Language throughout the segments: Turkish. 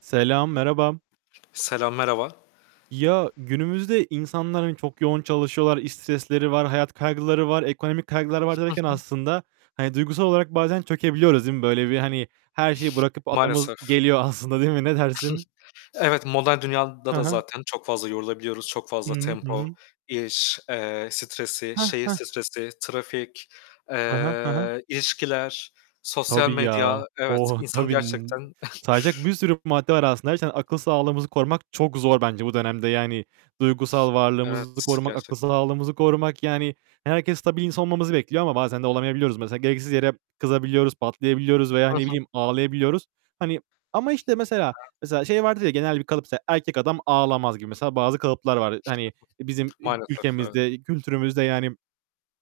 Selam, merhaba. Selam merhaba. Ya, günümüzde insanlar, hani, çok yoğun çalışıyorlar. İş stresleri var. Hayat kaygıları var. Ekonomik kaygıları var Hı derken hı. aslında, hani, duygusal olarak bazen çökebiliyoruz değil mi? Böyle bir, hani, her şeyi bırakıp atlamamız Maalesef. geliyor aslında değil mi? Ne dersin? Evet modern dünyada Hı da hı. zaten çok fazla yorulabiliyoruz, çok Hı fazla hı. Hı tempo, hı. iş, eee, stresi, Heh şehir heh. stresi, trafik, He he. He he. eee, ilişkiler, sosyal Tabii ya. medya, evet, Oh, insanı tabii. N gerçekten sayacak bir sürü madde var aslında. Her şeyden akıl sağlığımızı korumak çok zor bence bu dönemde. Yani, duygusal varlığımızı Evet, korumak, akıl gerçekten. sağlığımızı korumak. Yani, herkes stabil bir insan olmamızı bekliyor ama bazen de olamayabiliyoruz mesela. Gereksiz yere kızabiliyoruz, patlayabiliyoruz veya, Hı hı. Hı ne bileyim, hı. ağlayabiliyoruz. Hani, ama işte, mesela Evet. mesela şey vardır ya, genel bir kalıp mesela erkek adam ağlamaz gibi mesela bazı kalıplar var. Hı Hani bizim hı. ü Maalesef, evet. ülkemizde, kültürümüzde, yani,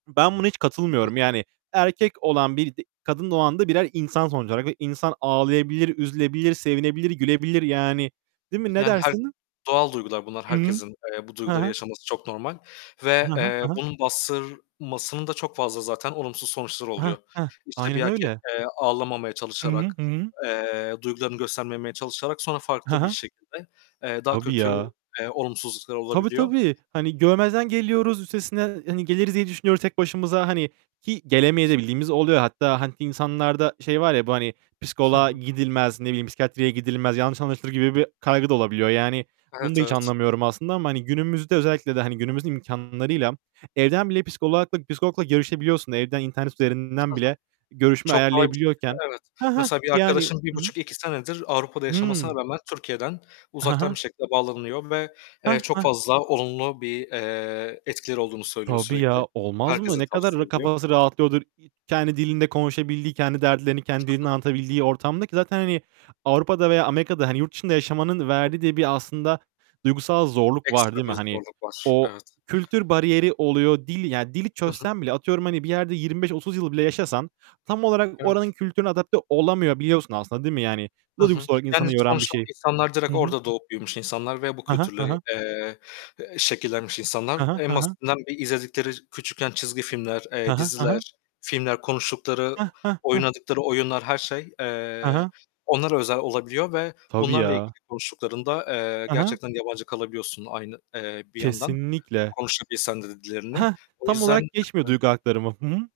ben buna hiç Hı katılmıyorum. hı. Yani erkek olan birisi, kadın da o anda birer insan sonuç olarak ve insan ağlayabilir, üzülebilir, sevinebilir, gülebilir, yani. Değil mi? Ne Yani, her dersin? doğal duygular bunlar, Hı hı. herkesin, eee, bu He duyguları he. yaşaması çok normal He ve, he, eee, he he. bunun bastırmasının da çok fazla zaten olumsuz sonuçları Heh oluyor. heh. İşte bir Aynen erkek, öyle. eee, ağlamamaya Hı hı. çalışarak, Hı hı. eee, duygularını göstermemeye çalışarak sonra He farklı bir he. şekilde, eee, daha Tabii kötü, ya. eee, olumsuzluklar Tabii olabiliyor. tabii. Hani, görmezden geliyoruz. Üstesinden, hani, geliriz diye düşünüyoruz tek başımıza. Hani ki gelemeye de bildiğimiz oluyor. Hatta hani insanlarda şey var ya bu hani Hı psikoloğa hı. gidilmez. Ne bileyim psikiyatriye gidilmez. Yanlış anlaşılır gibi bir kaygı da olabiliyor. Yani, bunu da Evet, hiç evet. anlamıyorum aslında ama hani günümüzde Hı hı. özellikle de, hani, günümüzün imkânlarıyla evden bile psikolagla psikologla görüşebiliyorsun. Evden internet Hı üzerinden hı. bile görüşme Çok kolay bir şekilde, ayarlayabiliyorken. evet. Heh heh, Mesela bir yani. arkadaşım 1,5 Hı hı. buçuk, 2 senedir Avrupa'da yaşamasına Hıı. rağmen Türkiye'den He uzaktan he. bir şekilde bağlanıyor ve, eee, Heh çok heh. fazla olumlu bir, eee, etkileri olduğunu söylüyor Tabii sürekli. ya. Olmaz mı? Herkese Ne kadar tavsiye r ediyor. kafası rahatlıyordur e kendi dilinde konuşabildiği, kendi dertlerini Hı kendi hı. dilinde anlatabildiği ortamdaki zaten, hani, Avrupa'da veya Amerika'da hani yurt dışında yaşamanın Hı. verdiği de bir aslında duygusal zorluk var, Ekstra değil mi? bir Hani, zorluk var, o, evet. kültür bariyeri oluyor. Dil, ya dili Hı hı. çözsen bile atıyorum, hani, bir yerde 25-30 yıl bile yaşasan tam olarak Evet. oranın kültürüne adapte olamayabiliyorsun aslında, değil mi? Bu Hı da hı, duygusu olarak yani, insanı yoran bir sonuçta o şey. insanlar Hı direkt hı. orada doğup büyümüş insanlar ve bu He he, kültürle, he he. eee, şekillenmiş insanlar. He he, En he he. basitinden bir izledikleri küçükken çizgi filmler, He eee, he, he he. diziler, filmler, konuştukları, Heh, heh, heh. oynadıkları oyunlar, her şey, He he. eee, onlara özel olabiliyor ve Tabii bunlarla ya. ilgili konuştuklarında, eee, He he. gerçekten yabancı kalabiliyorsun aynı, eee, bir yandan Kesinlikle. konuşabilsen de dillerini. Heh, O tam yüzden olarak geçmiyor Hı hı. duygu aktarımı. Hı hı.